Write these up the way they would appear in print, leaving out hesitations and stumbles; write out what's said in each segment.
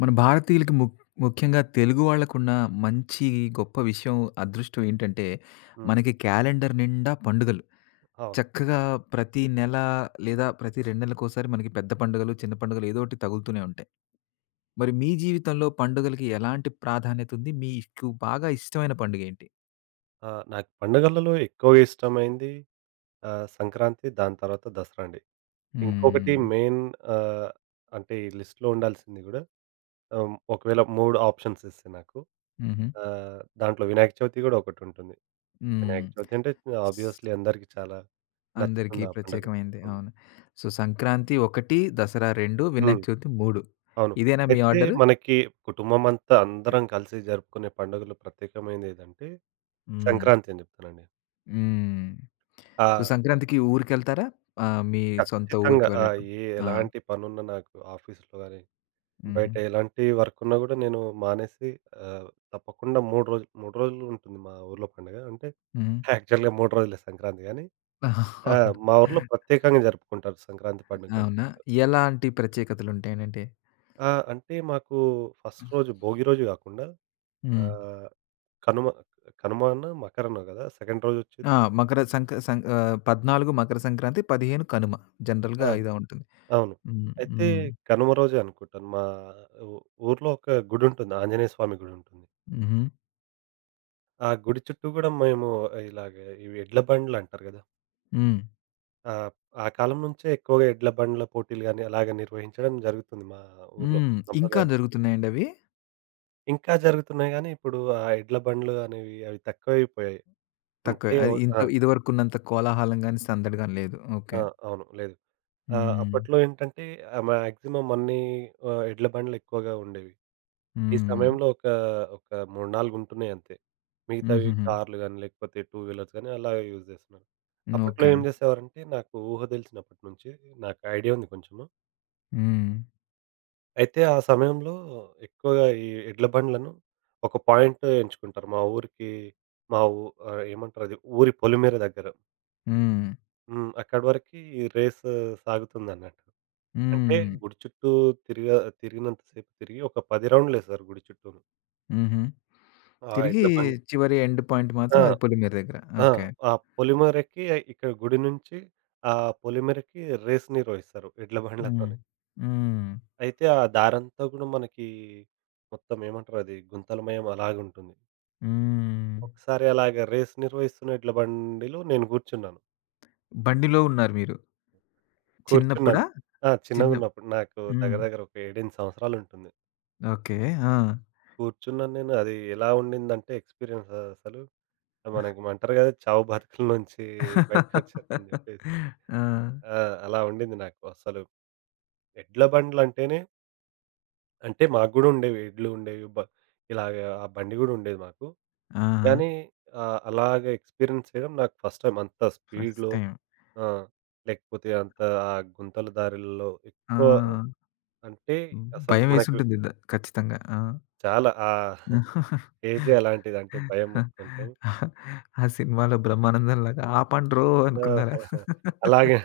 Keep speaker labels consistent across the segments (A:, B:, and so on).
A: మన భారతీయులకి ముఖ్యంగా తెలుగు వాళ్ళకున్న మంచి గొప్ప విషయం, అదృష్టం ఏంటంటే,
B: హ్మ్.
A: మనకి క్యాలెండర్ నిండా పండుగలు.
B: అవును.
A: చక్కగా ప్రతి నెల లేదా ప్రతి 2 నెలలకోసారి మనకి పెద్ద పండుగలు, చిన్న పండుగలు ఏదో ఒకటి తగులుతూనే ఉంటాయి. మరి మీ జీవితంలో పండుగలకి ఎలాంటి ప్రాధాన్యత ఉంది? మీకు బాగా ఇష్టమైన పండుగ ఏంటి?
B: నాకు పండుగలలో ఎక్కువగా ఇష్టమైంది సంక్రాంతి, దాని తర్వాత దసరా అండి. ఇంకొకటి
A: హ్మ్.
B: మెయిన్, ఆహ్, అంటే ఈ లిస్ట్‌లో ఉండాల్సింది గూడా, ఒకవేళ 3 ఆప్షన్స్ ఇస్తే నాకు,
A: హుహు.
B: దాంట్లో వినాయక చవితి గూడా ఒకటుంటుంది. వినాయక
A: హ్మ్.
B: చవితి అంటే ఆబ్వియస్‌లీ అందరికీ చాలా
A: అందరికీ
B: నచ్చుతుంది ఆ పండగ గూడా.
A: ప్రత్యేకమైంది,
B: అవును.
A: అవును. సో, సంక్రాంతి 1, దసరా 2, వినాయక
B: హ్మ్.
A: చవితి 3.
B: అవును.
A: ఇదేనా మీ
B: అయితే
A: ఆర్డరు?
B: మనకి కుటుంబం అంతా అందరం కలిసి జరుపుకునే పండుగలో ప్రత్యేకమైనదేదంటే
A: హ్మ్.
B: సంక్రాంతి అని జెప్తానండి.
A: హ్మ్.
B: ఆ!
A: సో, సంక్రాంతికి ఊరికెళ్తారా? ఆహ్, మీ సొంత
B: ఖచ్చితంగా.
A: ఊరికి
B: ఆ!
A: వెళ్ళటం.
B: ఏ
A: ఆ!
B: ఎలాంటి పనున్నా నాకు ఆఫీస్‌లో గాని,
A: హుహు.
B: బయట ఎలాంటి వర్క్ ఉన్నా గూడా నేను మానేసి, ఆహ్, తప్పకుండా 3 రోజులు 3 రోజులు ఉంటుంది మా ఊర్లో పండుగ. అంటే
A: హ్మ్.
B: యాక్చువల్‌గా 3 రోజులే సంక్రాంతి గానీ. ఆ!
A: అవును.
B: మా ఊర్లో ప్రత్యేకంగా జరుపుకుంటారు సంక్రాంతి పండుగ గాని
A: అవునా?
B: కూడా.
A: ఎలాంటి ప్రత్యేకతలుంటాయనంటే?
B: ఆ! అంటే మాకు ఫస్ట్ రోజు భోగి రోజు గాకుండా,
A: హ్మ్.
B: ఆహ్, కనుమ, కనుమనో, మకరనో గదా! సెకండ్ రోజు ఒచ్చేది.
A: ఆ! మకర సంక సం ఆహ్, 14 మకర సంక్రాంతి, 15 కనుమ. జనరల్‌గా
B: అవును.
A: ఇదే ఉంటుంది.
B: అవును.
A: హ్మ్.
B: అయితే
A: హ్మ్.
B: కనుమ రోజే అనుకుంటాను. మా ఊ ఊర్లో ఒక గుడి ఉంటుంది. ఆంజనేయ స్వామి గుడి ఉంటుంది.
A: హుహు.
B: ఆ గుడి చుట్టూ గూడా మేము ఇలాగ, ఇవి ఎడ్ల బండ్లంటారు గదా!
A: హ్మ్.
B: ఆహ్, ఆ ఆ కాలం నుంచే ఎక్కువగా ఎడ్ల బండ్ల పోటీలు గాని, అలాగ నిర్వహించడం జరుగుతుంది మా ఊర్లో
A: హ్మ్. ఇంకా
B: సంప్రదాయం.
A: జరుగుతున్నాయండి అవి?
B: ఇంకా జరుగుతున్నాయి గానీ, ఇప్పుడు ఆ ఎడ్ల బండ్లు అనేవి అవి తక్కువైపోయాయి.
A: తక్కువే.
B: ఉంటే ఓ
A: అది ఇంత
B: ఆ!
A: ఇదివరకున్నంత కోలాహలం గాని, సందడి గాని లేదు. ఓకే.
B: ఆ! అవును. లేదు.
A: హ్మ్.
B: అప్పట్లో ఏంటంటే, మాక్సిమం అన్నీ, ఎడ్ల బండ్లు ఎక్కువగా ఉండేవి. ఈ
A: హ్మ్.
B: సమయంలో ఒక 3, 4 ఉంటున్నాయి అంతే. మిగతావి
A: హుహుహు.
B: కార్లు గాని, లేకపోతే టూ వీలర్స్ గాని అలా యూజ్ జేస్తున్నారు. అప్పట్లో
A: ఓకే.
B: ఏం జేసేవారంటే నాకు ఊహ దెలిసినప్పటి నుంచి నాకు ఐడియా ఉంది కొంచెము.
A: హ్మ్.
B: అయితే ఆ సమయంలో ఎక్కువగా ఈ ఎడ్ల బండ్లను ఒక పాయింట్ ఎంచుకుంటారు. మా ఊరికి మా ఊ ఏమంటారు అది ఊరి పొలిమేర దగ్గర.
A: హ్మ్.
B: హ్మ్. అక్కడి వరకి ఈ రేస్ సాగుతుందన్నట్టు. అంటే
A: హ్మ్.
B: గుడి చుట్టూ తిరిగా తిరిగినంత సేపు తిరిగి ఒక 10 రౌండ్‌లేస్తారు గుడి చుట్టూను.
A: హుహు.
B: ఆ
A: తిరిగి
B: ఎడ్ల బండ్లు.
A: చివరి ఎండ్ పాయింట్
B: ఆ!
A: మాత్రం అది పొలిమేర దగ్గర.
B: ఆ!
A: ఓకే.
B: ఆ పొలిమేరకి ఇక్కడ గుడి నుంచి ఆ పొలిమేరకి రేస్ నిర్వహిస్తారు ఎడ్ల
A: హ్మ్.
B: బండ్లతోని.
A: హ్మ్.
B: అయితే ఆ దారంతా గూడా మనకి మొత్తం ఏమంటారు అది గుంతలమయం అలాగుంటుంది.
A: హ్మ్.
B: ఒకసారి అలాగ రేస్ నిర్వహిస్తున్న ఎడ్ల బండిలో నేను గూర్చున్నాను.
A: బండిలో ఉన్నారు మీరు. చిన్నప్పుడా?
B: కూర్చున్నాను. ఆ!
A: చిన్న
B: చిన్నగున్నప్పుడు నాకు
A: హ్మ్.
B: దగ్గర దగ్గర ఒక 7, 8 సంవత్సరాలుంటుంది.
A: ఓకే. ఆ!
B: కూర్చున్నాను నేను. అది ఎలా ఉండిందంటే ఎక్స్‌పీరియన్స్ అసలు మనకి ఏమంటారు గదా! చావు బతుకుల నుంచి బయటికొచ్చానని జెప్పేసి.
A: ఆ!
B: ఆ! అలా ఉండింది నాకు అసలు. ఎడ్ల బండ్లంటేనే అంటే మాకు గూడా ఉండేవి. ఎడ్లు ఉండేవి. ఇలాగ ఆ బండి గూడా ఉండేది మాకు.
A: ఆ!
B: గానీ, అలాగ ఎక్స్‌పీరియన్స్ చేయడం నాకు ఫస్ట్ టైమ్. అంత
A: ఫస్ట్
B: స్పీడ్‌లో.
A: టైమ్.
B: ఆ! లేకపోతే అంత ఆ గుంతల దారుల్లో
A: ఆ!
B: ఎక్కువ, అంటే అసలు మనకు
A: భయమేసుంటుంది ద ఖచ్చితంగా. ఆ!
B: చాలా ఆ ఏజే అలాంటిది. అంటే భయం కొంచెం.
A: ఆ సినిమాలో బ్రహ్మానందం లాగా ఆపండ్రో అనుకున్నారా?
B: ఆ! అలాగే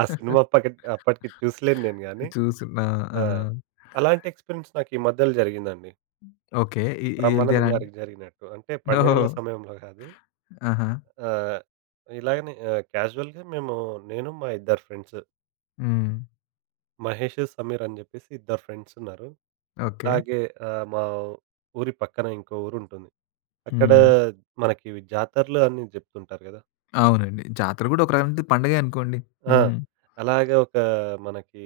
B: ఆ సినిమా అప్పటికి చూసలేను నేను గానీ.
A: చూసున్నా. ఆ!
B: ఆ! అలాంటి ఎక్స్‌పీరియన్స్ నాకు ఈ మధ్యలో జరిగిందండి.
A: ఓకే.
B: బ్రహ్మానందం
A: ఈళ్ళదేనండి.
B: గారికి జరిగినట్టు. అంటే
A: ఓహో!
B: పండగల సమయంలో గాదు.
A: ఆహా!
B: ఆహ్, ఇలాగనే క్యాజువల్‌గా మేము, నేను, మా ఇద్దరు ఫ్రెండ్స్
A: హ్మ్.
B: మహేష్, సమీర్ అని జెప్పేసి ఇద్దరు ఫ్రెండ్స్ ఉన్నారు.
A: ఓకే.
B: ఇలాగే, మా ఊరి పక్కన ఇంకో ఊరుంటుంది. అక్కడ
A: హ్మ్.
B: మనకి ఇవి జాతరలు అని జెప్తుంటారు గదా!
A: అవునండి, జాతర గూడా ఒక రకంగా పండగే అనుకోండి.
B: ఆ!
A: హ్మ్.
B: అలాగే ఒక, మనకి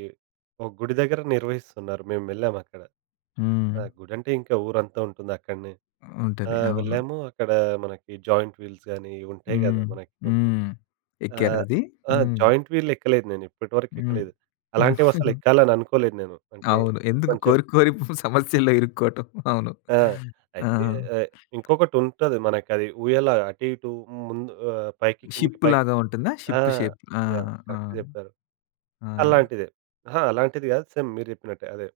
B: ఒక గుడి దగ్గర నిర్వహిస్తున్నారు. మేమెళ్ళామక్కడ.
A: హ్మ్.
B: ఆ! గుడంటే ఇంకా ఊరంతా ఉంటుంది అక్కడనే. ఆ!
A: ఉంటది, అవును.
B: వెళ్ళాము. అక్కడ మనకి జాయింట్ వీల్స్ గాని ఉంటాయి గదా!
A: హ్మ్.
B: మనకి కొంచెం.
A: హ్మ్. ఎక్కారా
B: ఆహ్,
A: అది?
B: ఆ!
A: హ్మ్.
B: జాయింట్ వీల్ ఎక్కలేదు నేను ఇప్పటి వరకు
A: హ్మ్.
B: ఎక్కలేదు. అలాంటివి అసలు ఎక్కాలని అనుకోలేదు నేను. అంటే
A: అవును. ఎందుకు
B: కొంచెం.
A: కోరి కోరి సమస్యల్లో ఇరుక్కోవటం. అవును.
B: ఆ!
A: ఆ!
B: అయితే, ఆహ్, ఇంకొకటి ఉంటది మనకది ఊయల అటు ఇటు ముందు, పైకి కిందికి
A: షిప్
B: పైకి.
A: లాగా ఉంటుందా?
B: ఆ!
A: Ship shape. ఆ!
B: యాహ్!
A: ఆ!
B: కరెక్ట్ జెప్పారు.
A: ఆ!
B: అలాంటిదే. అహా! అలాంటిది గాదు సేమ్ మీరు జెప్పినట్టే అదే.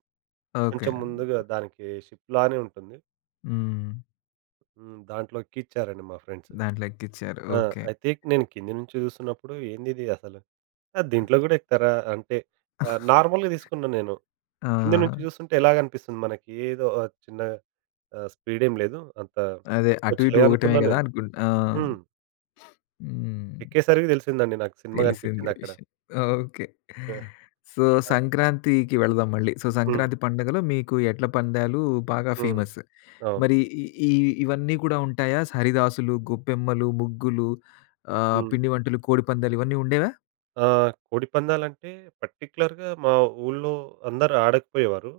A: ఓకే.
B: కొంచెం ముందుగా దానికి షిప్ లానే ఉంటుంది.
A: హ్మ్.
B: హ్మ్. దాంట్లో ఎక్కిచ్చారండి మా ఫ్రెండ్స్.
A: దాంట్లో ఎక్కిచ్చారు.
B: ఆ!
A: ఓకే.
B: అయితే నేను కింది నుంచి చూస్తున్నప్పుడు ఏందిది అసలు? ఆ! దీంట్లో గూడా ఎక్కుతారా? అంటే, నార్మల్‌గా తీసుకున్నా నేను.
A: ఆ!
B: కింద నుంచి చూస్తుంటే ఎలాగనిపిస్తుంది మనకి ఏదో, చిన్న, స్పీడేం లేదు. అంత
A: అదే అటు ఇటు
B: ఎక్కొచ్చులే
A: ఊగటమే
B: అనుకున్నా
A: గదా!
B: నేను.
A: ఆ!
B: హ్మ్.
A: హ్మ్.
B: ఎక్కేసరికి తెలిసిందండి నాకు సినిమా
A: తెలిసింది
B: కనిపించిందక్కడ.
A: విషయం. ఓకే.
B: ఆ!
A: సో, సంక్రాంతికి వెళదాం మళ్ళీ. సో,
B: హ్మ్.
A: సంక్రాంతి పండుగలో మీకు ఎడ్ల పందాలు బాగా
B: హ్మ్.
A: ఫేమస్.
B: అవును.
A: మరి ఈ ఈ ఇవన్నీ కూడా ఉంటాయా? హరిదాసులు, గొప్పెమ్మలు, ముగ్గులు, ఆహ్,
B: హ్మ్.
A: పిండి వంటలు, కోడిపందాలు ఇవన్నీ ఉండేవా?
B: కోడిపందాలంటే పర్టిక్యులర్‌గా మా ఊళ్ళో అందరూ ఆడకపోయేవారు.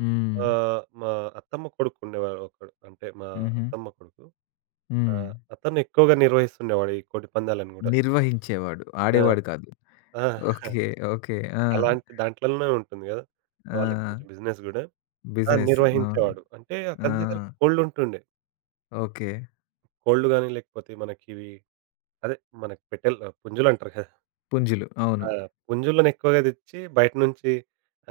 A: హ్మ్.
B: మా అత్తమ్మ కొడుకు ఉండేవాడు ఒకడు. అంటే మా
A: హుహు.
B: అత్తమ్మ కొడుకు. ఆ!
A: హ్మ్.
B: అతను ఎక్కువగా నిర్వహిస్తుండేవాడు ఈ కోడి పందాలను గూడా.
A: నిర్వహించేవాడు,
B: ఆ!
A: ఆడేవాడు కాదు.
B: ఆ!
A: ఓకే. ఓకే. ఆ!
B: అలాంటి దాంట్లలోనే ఉంటుంది గదా! వాళ్ళకి
A: ఆ!
B: కొంచెం బిజినెస్ గూడా. ఆ!
A: బిజినెస్. అవును.
B: నిర్వహించేవాడు. అంటే
A: ఆ!
B: అతని దగ్గర కోళ్ళుంటుండే.
A: ఓకే.
B: కోళ్ళు గాని, లేకపోతే మనకివి, అదే మనకి పెట్టెలు, పుంజులంటారు కదా!
A: పుంజులు, అవును.
B: ఆ! పుంజులను ఎక్కువగా తెచ్చి బయట నుంచి,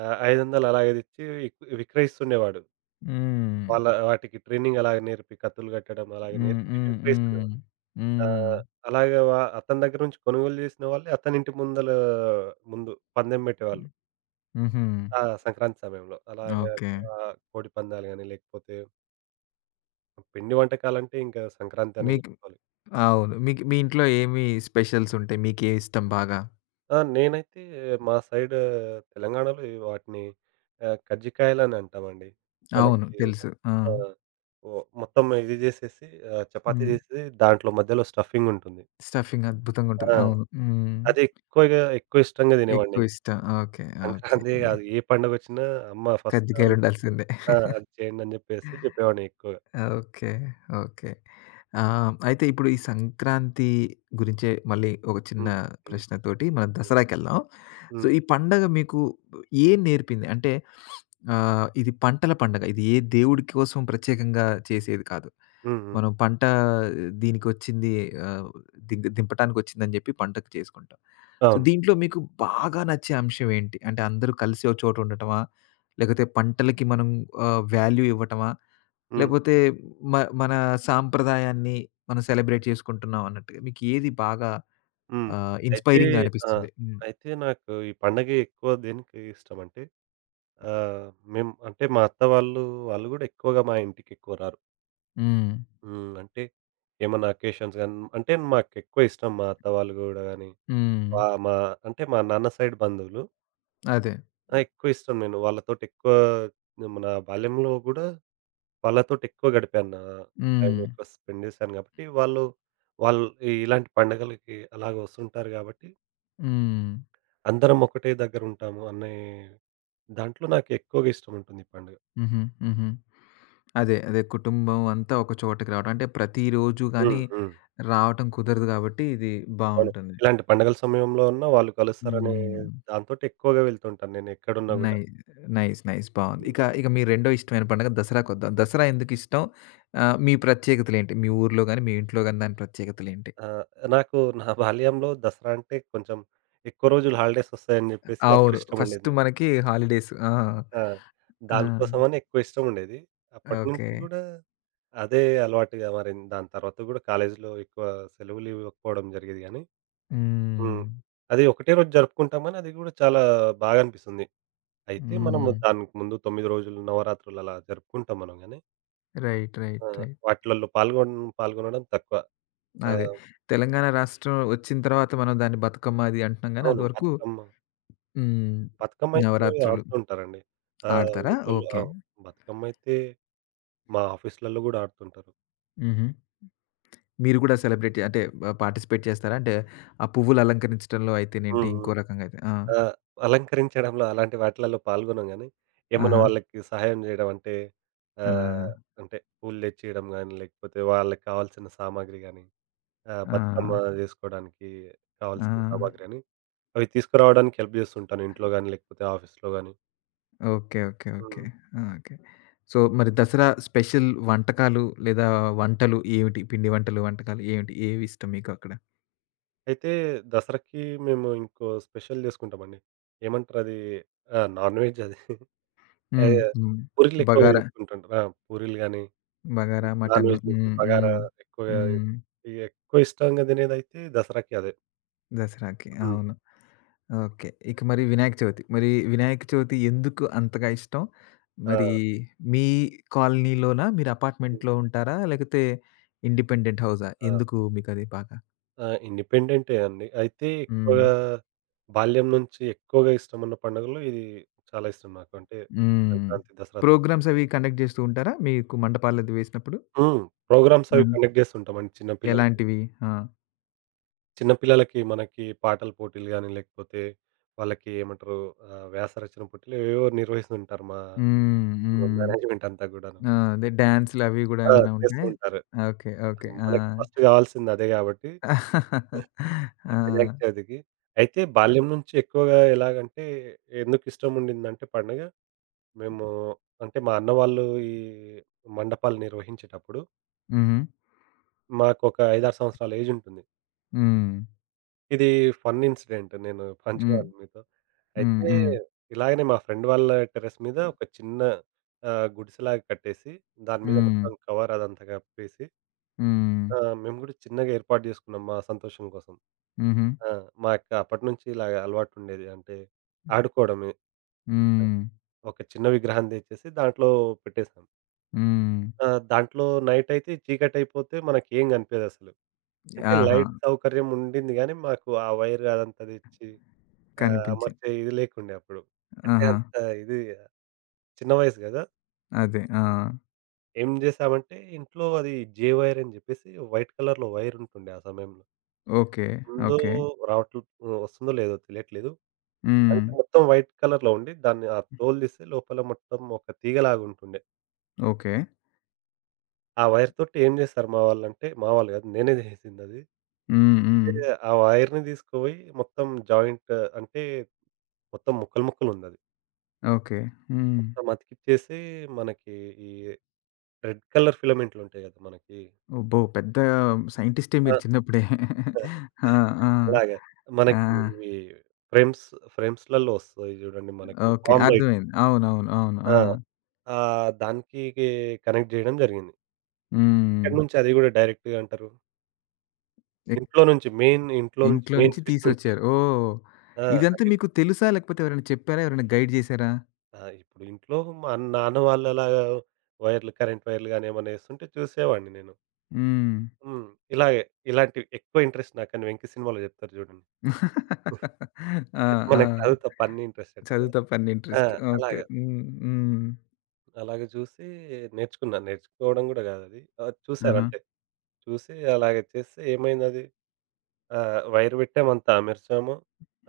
B: 500 అలాగే తెచ్చి విక్రయిస్తుండేవాడు.
A: హ్మ్.
B: వాళ్ళ వాటికి ట్రైనింగ్ అలాగే నేర్పి, కత్తులు కట్టడం అలాగే
A: హ్మ్.
B: నేర్పి
A: హ్మ్. హ్మ్.
B: విక్రయిస్తుండేవాడు.
A: హ్మ్.
B: ఆహ్, అలాగే అతని దగ్గర నుంచి కొనుగోలు జేసిన వాళ్ళే అతనింటి ముందు పందెం బెట్టేవాళ్ళు.
A: హుహు.
B: ఆ! సంక్రాంతి సమయంలో. అలాగా,
A: ఓకే.
B: కోడి పందాలు గాని, లేకపోతే పిండి వంటకాలంటే ఇంకా సంక్రాంతనే
A: మీకు
B: జెప్పుకోవాలి.
A: అవును. మీకు మీ ఇంట్లో ఏమి స్పెషల్స్ ఉంటాయి? మీకేం ఇష్టం బాగా?
B: ఆ! నేనైతే మా సైడ్ తెలంగాణలో ఈ వాటిని, కజ్జికాయలని అంటామండి.
A: అవును,
B: మనకి
A: తెలుసు. ఆ!
B: ఆ! ఓ మొత్తం ఇది జేసేసి, చపాతీ
A: హ్మ్.
B: జేసి దాంట్లో మధ్యలో స్టఫింగుంటుంది.
A: స్టఫింగ్ అద్భుతంగుంటది,
B: ఆ!
A: అవును. హ్మ్.
B: అది ఎక్కువగా ఎక్కువ ఇష్టంగా తినేవాడిని
A: ఎక్కువ
B: నేను.
A: ఇష్టం. ఓకే. ఓకే.
B: సంక్రాంతి కాదు. ఏ పండగొచ్చినా అమ్మ ఫస్ట్ అది,
A: కజ్జికాయలుండాల్సిందే.
B: ఆ! అది చేయండి అని జెప్పేసి జెప్పేవాడిని ఎక్కువగా.
A: ఓకే. ఓకే. ఆహ్, అయితే ఇప్పుడు ఈ సంక్రాంతి గురించే మళ్ళీ ఒక చిన్న
B: హ్మ్. హ్మ్.
A: ప్రశ్నతోటి మనం
B: హ్మ్.
A: దసరాకెళ్దాం. సో,
B: హ్మ్.
A: ఈ పండగ మీకు ఏం నేర్పింది? అంటే ఆహ్, ఇది పంటల పండగ. ఇది ఏ దేవుడి కోసం ప్రత్యేకంగా చేసేది కాదు.
B: హ్మ్. హ్మ్.
A: మనం పంట దీనికొచ్చింది, ఆహ్, దింపటానికొచ్చిందని జెప్పి పంటకు చేసుకుంటాం. సో,
B: అవును.
A: దీంట్లో మీకు బాగా నచ్చే అంశం ఏంటి? అంటే అందరూ కలిసి ఒక చోటుండటమా? లేకపోతే పంటలకి మనం ఆహ్, వాల్యూ ఇవ్వటమా?
B: హ్మ్.
A: లేపోతే మ మన సాంప్రదాయాన్ని మనం సెలబ్రేట్ చేసుకుంటున్నాం అన్నట్టుగా మీకు ఏది బాగా
B: హ్మ్.
A: ఆహ్,
B: అయితే
A: ఇన్‌స్పైరింగ్‌గా
B: ఆ!
A: అనిపిస్తుంది? హ్మ్.
B: అయితే నాకు ఈ పండగ ఎక్కువ దేనికి ఇష్టమంటే, ఆహ్, మేము అంటే మా అత్త వాళ్ళు, వాళ్ళు గూడా ఎక్కువగా మా ఇంటికెక్కువ రారు.
A: హ్మ్.
B: హ్మ్. అంటే ఏమన్నా అకేషన్స్ గాని అంటే మాకెక్కువ ఇష్టం మా అత్త వాళ్ళు గూడా గాని,
A: హ్మ్.
B: మా అంటే మా నాన్న సైడ్ బంధువులు.
A: అదే.
B: ఆ! ఎక్కువ ఇష్టం నేను వాళ్ళతోటెక్కువ, మన బాల్యంలో గూడా వాళ్ళతోటి ఎక్కువ గడిపాను. నా టైం
A: హ్మ్.
B: ఎక్కువ స్పెండ్ చేశాను గాబట్టి, వాళ్ళు వాళ్ళు ఇలాంటి పండగలకి అలాగ వస్తుంటారు గాబట్టి,
A: హ్మ్.
B: అందరం ఒకటే దగ్గరుంటాము అనే దాంట్లో నాకు ఎక్కువగా ఇష్టముంటుంది ఈ పండుగ.
A: హుహు. హుహు. అదే. అదే కుటుంబం అంతా ఒక చోటకి రావడం. అంటే ప్రతిరోజు గాని
B: హ్మ్. హ్మ్.
A: రావటం కుదరదు కాబట్టి ఇది
B: అవును.
A: బావుంటుంది.
B: ఇలాంటి పండగల సమయంలో అన్నా వాళ్ళు కలుస్తారనే
A: హ్మ్.
B: దాంతోటి ఎక్కువగా వెళ్తుంటాను నేను ఎక్కడున్నా
A: నై
B: గూడా.
A: నైస్. నైస్. బావుంది.
B: హ్మ్.
A: ఇక, మీ రెండో ఇష్టమైన పండుగ దసరాకొద్దాం. దసరా ఎందుకిష్టం? ఆహ్, మీ ప్రత్యేకతలేంటి? మీ ఊర్లో గాని, మీ ఇంట్లో గాని దాని ప్రత్యేకతలేంటి?
B: ఆహ్, నాకు నా బాల్యంలో దసరా అంటే కొంచెం ఎక్కువ రోజులు హాలిడేస్ వస్తాయని జెప్పేసి
A: అవును.
B: అప్పుడు ఇష్టముండేది
A: ఫస్ట్
B: నాకు.
A: మనకి హాలిడేస్. ఆ!
B: ఆ!
A: ఆ!
B: దానికోసమని ఎక్కువ ఇష్టముండేది. అప్పటి
A: ఓకే.
B: నుంచి గూడా అదే అలవాటుగా మారింది. దాని తర్వాత గూడా కాలేజీలో ఎక్కువ సెలవులు ఇవ్వకపోవడం జరిగేది గానీ. హ్మ్.
A: హ్మ్.
B: అది ఒకటే రోజు జరుపుకుంటామని అది గూడా చాలా బాగా అనిపిస్తుంది. అయితే మనము
A: హ్మ్.
B: దానికి ముందు 9 రోజులు నవరాత్రులు అలా జరుపుకుంటాం మనం గానీ.
A: రైట్.
B: ఆ!
A: రైట్. రైట్.
B: వాటిలల్లో పాల్గొనడం తక్కువ.
A: అదే.
B: ఆహ్,
A: తెలంగాణ రాష్ట్రం వచ్చిన తర్వాత మనం దాన్ని బతుకమ్మ అది అంటున్నాం గానీ, అది
B: అవును.
A: వరకు
B: బతుకమ్మ,
A: హ్మ్.
B: బతుకమ్మ అయితే
A: నవరాత్రులు
B: ఆడుతూ ఉంటారండి.
A: ఆడతారా?
B: ఊర్లలో. ఆ!
A: ఓకే.
B: బతుకమ్మ అయితే మా ఆఫీస్‌లలో గూడా ఆడుతుంటారు.
A: హుహు. మీరు కూడా సెలబ్రేట్ అంటే ఆహ్, పార్టిసిపేట్ చేస్తారా? అంటే ఆ పువ్వులు అలంకరించడంలో అయితేనేంటి,
B: హ్మ్. హ్మ్.
A: ఇంకో రకంగా అయితే ఆ!
B: ఆ! అలంకరించడంలో అలాంటి వాటిలలో పాల్గొనం గానీ, ఏమన్నా
A: ఆహా!
B: వాళ్ళకి సహాయం జేయడం అంటే హ్మ్.
A: ఆ!
B: అంటే పూలు తెచ్చియడం గానీ, లేకపోతే వాళ్ళకి కావాల్సిన సామాగ్రి గానీ,
A: ఆ!
B: బతుకమ్మ జేసుకోవడానికి
A: ఆ!
B: కావాల్సిన సామాగ్రి అని అవి తీసుకురావడానికి హెల్ప్ జేస్తుంటాను ఇంట్లో గానీ, లేకపోతే ఆఫీస్‌లో గానీ.
A: ఓకే. ఓకే. ఓకే.
B: హ్మ్.
A: ఆ! ఓకే. సో, మరి దసరా స్పెషల్ వంటకాలు లేదా వంటలు ఏమిటి? పిండి వంటలు, వంటకాలు ఏమిటి? ఏవి ఇష్టం మీకు అక్కడ?
B: అయితే దసరాకి మేము ఇంకో స్పెషల్ జేసుకుంటామండి. ఏమంటారది? ఆ! నాన్ వెజ్ అది. ఏ
A: హ్మ్. హ్మ్.
B: పూరీలెక్కువ
A: బగారా,
B: జేసుకుంటుంటాం. ఆ! పూరీలు గానీ
A: బగారా
B: నాన్
A: మటను.
B: వెజ్ మీదకి
A: హ్మ్.
B: బగారా
A: హ్మ్.
B: ఎక్కువగా,
A: హ్మ్.
B: ఇగ ఎక్కువ ఇష్టంగా తినేదైతే దసరాకి అదే.
A: దసరాకి,
B: హ్మ్.
A: అవును. ఓకే. ఇక మరి వినాయక చవితి. మరి వినాయక చవితి ఎందుకు అంతగా ఇష్టం?
B: ఆ!
A: మరి మీ కాలనీలోనా? మీరు
B: హ్మ్.
A: అపార్ట్మెంట్‌లో ఉంటారా? లేకపోతే ఇండిపెండెంట్ హౌసా?
B: ఆ!
A: ఎందుకు మీకది బాగా?
B: ఆ! ఇండిపెండెంటే అండి. అయితే
A: హ్మ్.
B: ఎక్కువగా బాల్యం నుంచి ఎక్కువగా ఇష్టమున్న పండుగల్లో ఇది చాలా ఇష్టం నాకు. అంటే
A: హ్మ్.
B: సంక్రాంతి, దసరా.
A: ప్రోగ్రామ్స్ అవి కండక్ట్ జేస్తూ ఉంటారా? మీకు మండపాలది వేసినప్పుడు?
B: హ్మ్. ప్రోగ్రామ్స్ అవి
A: హ్మ్.
B: కండక్ట్ చేస్తుంటామండి చిన్న పిల్లలకి.
A: ఎలాంటివి? ఆ!
B: చిన్న పిల్లలకి మనకి పాటల పోటీలు గాని, లేకపోతే వాళ్ళకి ఏమంటారు, వ్యాసరచన పోటీలు ఏవేవో నిర్వహిస్తుంటారు మా
A: హ్మ్. హ్మ్.
B: మేనేజ్‌మెంట్ అంతా గూడాను.
A: ఆ! అదే డాన్స్‌లవి గూడా
B: ఆ!
A: ఏమైనా
B: చేస్తూ
A: ఉంటాయా?
B: ఉంటారు.
A: ఓకే. ఓకే. ఆ!
B: మనకి ఫస్ట్ కావాల్సింది అదే గాబట్టి వినాయక
A: ఆ!
B: చవితికి. అయితే బాల్యం నుంచి ఎక్కువగా ఎలాగంటే ఎందుకు ఇష్టం ఉండిందంటే పండగ, మేము అంటే మా అన్న వాళ్ళు ఈ మండపాలు నిర్వహించేటప్పుడు
A: హుహు.
B: మాకొక 5, 6 సంవత్సరాల ఏజ్ ఉంటుంది.
A: హ్మ్.
B: ఇది ఫన్ ఇన్సిడెంట్ నేను
A: హ్మ్.
B: పంచుకోవాలి మీతో.
A: హ్మ్.
B: అయితే
A: హ్మ్.
B: ఇలాగనే మా ఫ్రెండ్ వాళ్ళ టెర్రస్ మీద ఒక చిన్న, గుడిసెలాగా కట్టేసి దాని మీద
A: హ్మ్.
B: మొత్తం కవర్ అదంతా కప్పేసి,
A: హ్మ్.
B: మేము గూడా చిన్నగా ఏర్పాటు జేసుకున్నాం మా సంతోషం కోసం.
A: హుహు.
B: ఆ! మాకు అప్పటినుంచి ఇలాగ అలవాటుండేది. అంటే ఆడుకోవడమే.
A: హ్మ్.
B: ఒక చిన్న విగ్రహం తెచ్చేసి దాంట్లో పెట్టేసాం.
A: హ్మ్.
B: ఆ! దాంట్లో నైటయితే చీకటయిపోతే మనకేం కనిపియదసలు. అంటే
A: ఆహా!
B: లైట్ సౌకర్యం ఉండింది గానీ, మాకు ఆ వైర్ అదంతా తెచ్చి, అమర్చే
A: కనిపించింది.
B: ఇది లేకుండే అప్పుడు. అంటే
A: ఆహా!
B: అంత ఇది చిన్న వయసు గదా!
A: అదే. ఆ!
B: ఏం జేసామంటే ఇంట్లో అది జే వైర్ అని జెప్పేసి వైట్ కలర్‌లో వైరుంటుండే ఆ సమయంలో.
A: ఓకే.
B: ఉందో
A: ఓకే.
B: రావట్లే వస్తుందో లేదో తెలియట్లేదు.
A: హ్మ్.
B: అంటే మొత్తం వైట్ కలర్‌లో ఉండి, దాన్ని ఆ తోలు తీస్తే లోపల మొత్తం ఒక తీగలాగుంటుండే.
A: ఓకే.
B: ఆ వైర్ తోటి ఏం చేశారు మా వాళ్ళంటే, మా వాళ్ళు కాదు నేనే చేసిందది.
A: హ్మ్. హ్మ్.
B: అంటే ఆ వైర్‌ని తీసుకుపోయి మొత్తం జాయింట్, అంటే మొత్తం ముక్కలు ముక్కలుందది.
A: ఓకే. హ్మ్.
B: మొత్తం అతికిచ్చేసి మనకి ఈ రెడ్ కలర్ ఫిలమెంట్లుంటాయి కదా! మనకి.
A: అబ్బో! పెద్ద సైంటిస్టే
B: ఆ!
A: మీరు చిన్నప్పుడే. ఆ! ఆ!
B: అలాగే.
A: ఆ!
B: మనకి ఇవి ఫ్రేమ్స్ ఫ్రేమ్స్‌లలో వస్తాయి చూడండి మనకి.
A: ఓకే.
B: Bomb light.
A: అర్థమైంది. అవునవును, అవును. ఆ!
B: ఆ! దానికి కనెక్ట్ చేయడం జరిగింది.
A: హ్మ్.
B: ఎక్కడి నుంచి అది గూడా డైరెక్ట్‌గా అంటారు?
A: ఎక్
B: ఇంట్లో నుంచి
A: ఇంట్లో
B: మెయిన్
A: నుంచి
B: స్విచ్ నుంచి.
A: తీసొచ్చారు. ఓహ్!
B: ఆ!
A: ఇదంతా
B: అది
A: మీకు తెలుసా? లేకపోతే ఎవరైనా చెప్పారా? ఎవరైనా గైడ్ జేశారా?
B: ఆ! ఇప్పుడు ఇంట్లో మా నాన్న వాళ్ళు అలాగా కరెంట్ వైర్లు గాని ఏమన్నా ఏస్తుంటే చూసేవాడిని నేను.
A: హ్మ్.
B: హ్మ్. ఇలాగే ఇలాంటివి ఎక్కువ ఇంట్రెస్ట్ నాకని వెంకి సినిమాలో చెప్తారు జూడండి.
A: ఆ!
B: మనకు
A: ఆ!
B: చదువుతో పని ఇంట్రెస్ట్ అంటారు
A: చదువు
B: గదా!
A: తప్ప అన్ని
B: ఆ!
A: ఇంట్రెస్ట్. ఓకే.
B: అలాగా.
A: హ్మ్. హ్మ్.
B: అలాగ చూసి నేర్చుకున్నా. నేర్చుకోవడం గూడా గాదది.
A: ఆహా!
B: చూసానంతే. చూసి అలాగే చేస్తే ఏమైందది? వైర్ పెట్టామంతా అమర్చాము.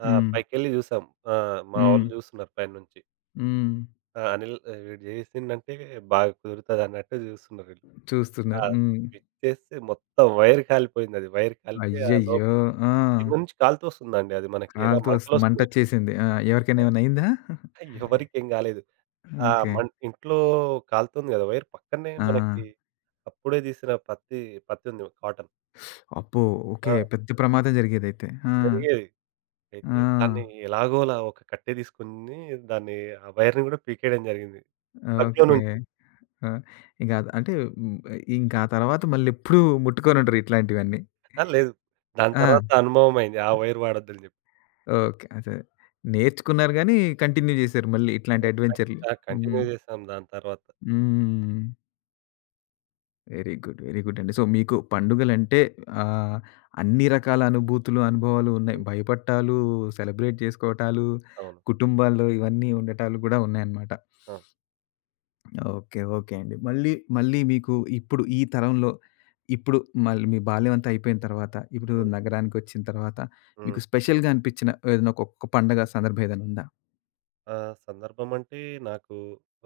B: ఆ!
A: హ్మ్.
B: పైకెళ్ళి జూసాం. ఆ! మా
A: హ్మ్.
B: వాళ్ళు జూస్తున్నారు పైనుంచి.
A: హ్మ్.
B: ఆ! అనిల్, వీడు జేసిండంటే బాగా కుదురుతదన్నట్టు జూస్తున్నారు వీళ్ళు. ఆ!
A: చూస్తున్నారు. హ్మ్.
B: స్విచ్ చేస్తే మొత్తం వైర్ కాలిపోయిందది. వైర్ కాలిపోయి ఆ
A: అయ్యయ్యో!
B: లోపల
A: ఆ!
B: కింద నుంచి కాలుతొస్తుందండి అది మనకి ఎలా
A: కాలుతో వస్తు
B: మంటలొస్తున్నాయి.
A: మంటొచ్చేసింది. ఆ! ఎవరికైనా ఏమైనా అయిందా?
B: ఎవరికేం గాలేదు. ఆ
A: ఓకే.
B: మన్ ఇంట్లో కాలుతుంది గదా! వైర్ పక్కనే
A: ఆ!
B: మనకి అప్పుడే దీసిన పత్తి, ఉంది కాటన్.
A: అబ్బో! ఓకే.
B: ఆ!
A: పెద్ద ప్రమాదం జరిగేదైతే. ఆ!
B: జరిగేది.
A: ఆ!
B: అయితే దాన్ని ఎలాగోలా ఒక కట్టె దీసుకొని దాన్ని ఆ వైర్‌ని గూడా పీకేయడం జరిగింది. ప్లగ్‌లో
A: ఓకే.
B: నుంచి.
A: ఆ! ఇంక అంటే హ్మ్. ఇంక ఆ తర్వాత మళ్ళెప్పుడూ ముట్టుకోనుండరు ఇట్లాంటివన్నీ.
B: ఆ! లేదు. దాని
A: ఆ!
B: తర్వాత అనుభవమైంది. ఆ వైర్ వాడొద్దని జెప్పి.
A: ఓకే. అదే. నేర్చుకున్నారు గానీ, కంటిన్యూ జేశారు మళ్ళీ ఇట్లాంటి అడ్వెంచర్‌లు.
B: ఆ!
A: హ్మ్.
B: కంటిన్యూ చేశాం దాని తర్వాత.
A: హ్మ్. Very good. వెరీ గుడ్ అండి. సో, మీకు పండుగలంటే ఆహ్, అన్ని రకాల అనుభూతులు, అనుభవాలు ఉన్నాయి.
B: హ్మ్.
A: భయపట్టాలు, సెలబ్రేట్ చేసుకోవటాలు,
B: అవును.
A: కుటుంబాల్లో ఇవన్నీ ఉండటాలు గూడా ఉన్నాయన్నమాట.
B: ఆ!
A: ఓకే. ఓకే అండి. మళ్ళీ, మీకు ఇప్పుడు ఈ తరంలో ఇప్పుడు మళ్ళీ మీ బాల్యం అంతా అయిపోయిన తర్వాత, ఇప్పుడు
B: హ్మ్.
A: నగరానికొచ్చిన తర్వాత మీకు
B: హ్మ్.
A: స్పెషల్‌గా అనిపించిన ఏదైనా ఒకొక్క పండగ సందర్భం ఏదైనా ఉందా?
B: ఆ సందర్భం అంటే నాకు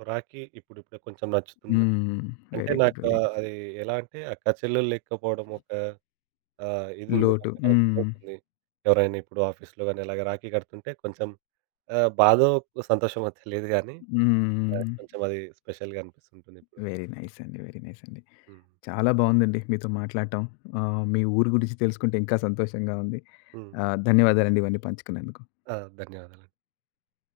B: రాఖీ ఇప్పుడిప్పుడే కొంచెం నచ్చుతుందండి.
A: హ్మ్.
B: అంటే
A: వెరీ గుడ్.
B: నాకు
A: వెరీ గుడ్.
B: అది ఎలా అంటే అక్క చెల్లెలు లేకపోవడం ఒక, ఇదుంది
A: లోటు.
B: నాకు,
A: హ్మ్.
B: లోటుంది. ఎవరైనా ఇప్పుడు ఆఫీస్‌లో గాని అలాగే రాఖీ కడుతుంటే కొంచెం, బాధో, సంతోషమో తెలియదు గానీ,
A: హ్మ్.
B: కొంచెం అది స్పెషల్‌గా అనిపిస్తుంటుందిప్పుడు.
A: వెరీ నైస్ అండి. వెరీ నైస్ అండి.
B: హ్మ్.
A: చాలా బావుందండి మీతో మాట్లాడటం. ఆహ్, మీ ఊరు గురించి తెలుసుకుంటే ఇంకా సంతోషంగా ఉంది.
B: హ్మ్.
A: ఆహ్, ధన్యవాదాలండి ఇవన్నీ పంచుకున్నందుకు.
B: ఆ! ధన్యవాదాలండి.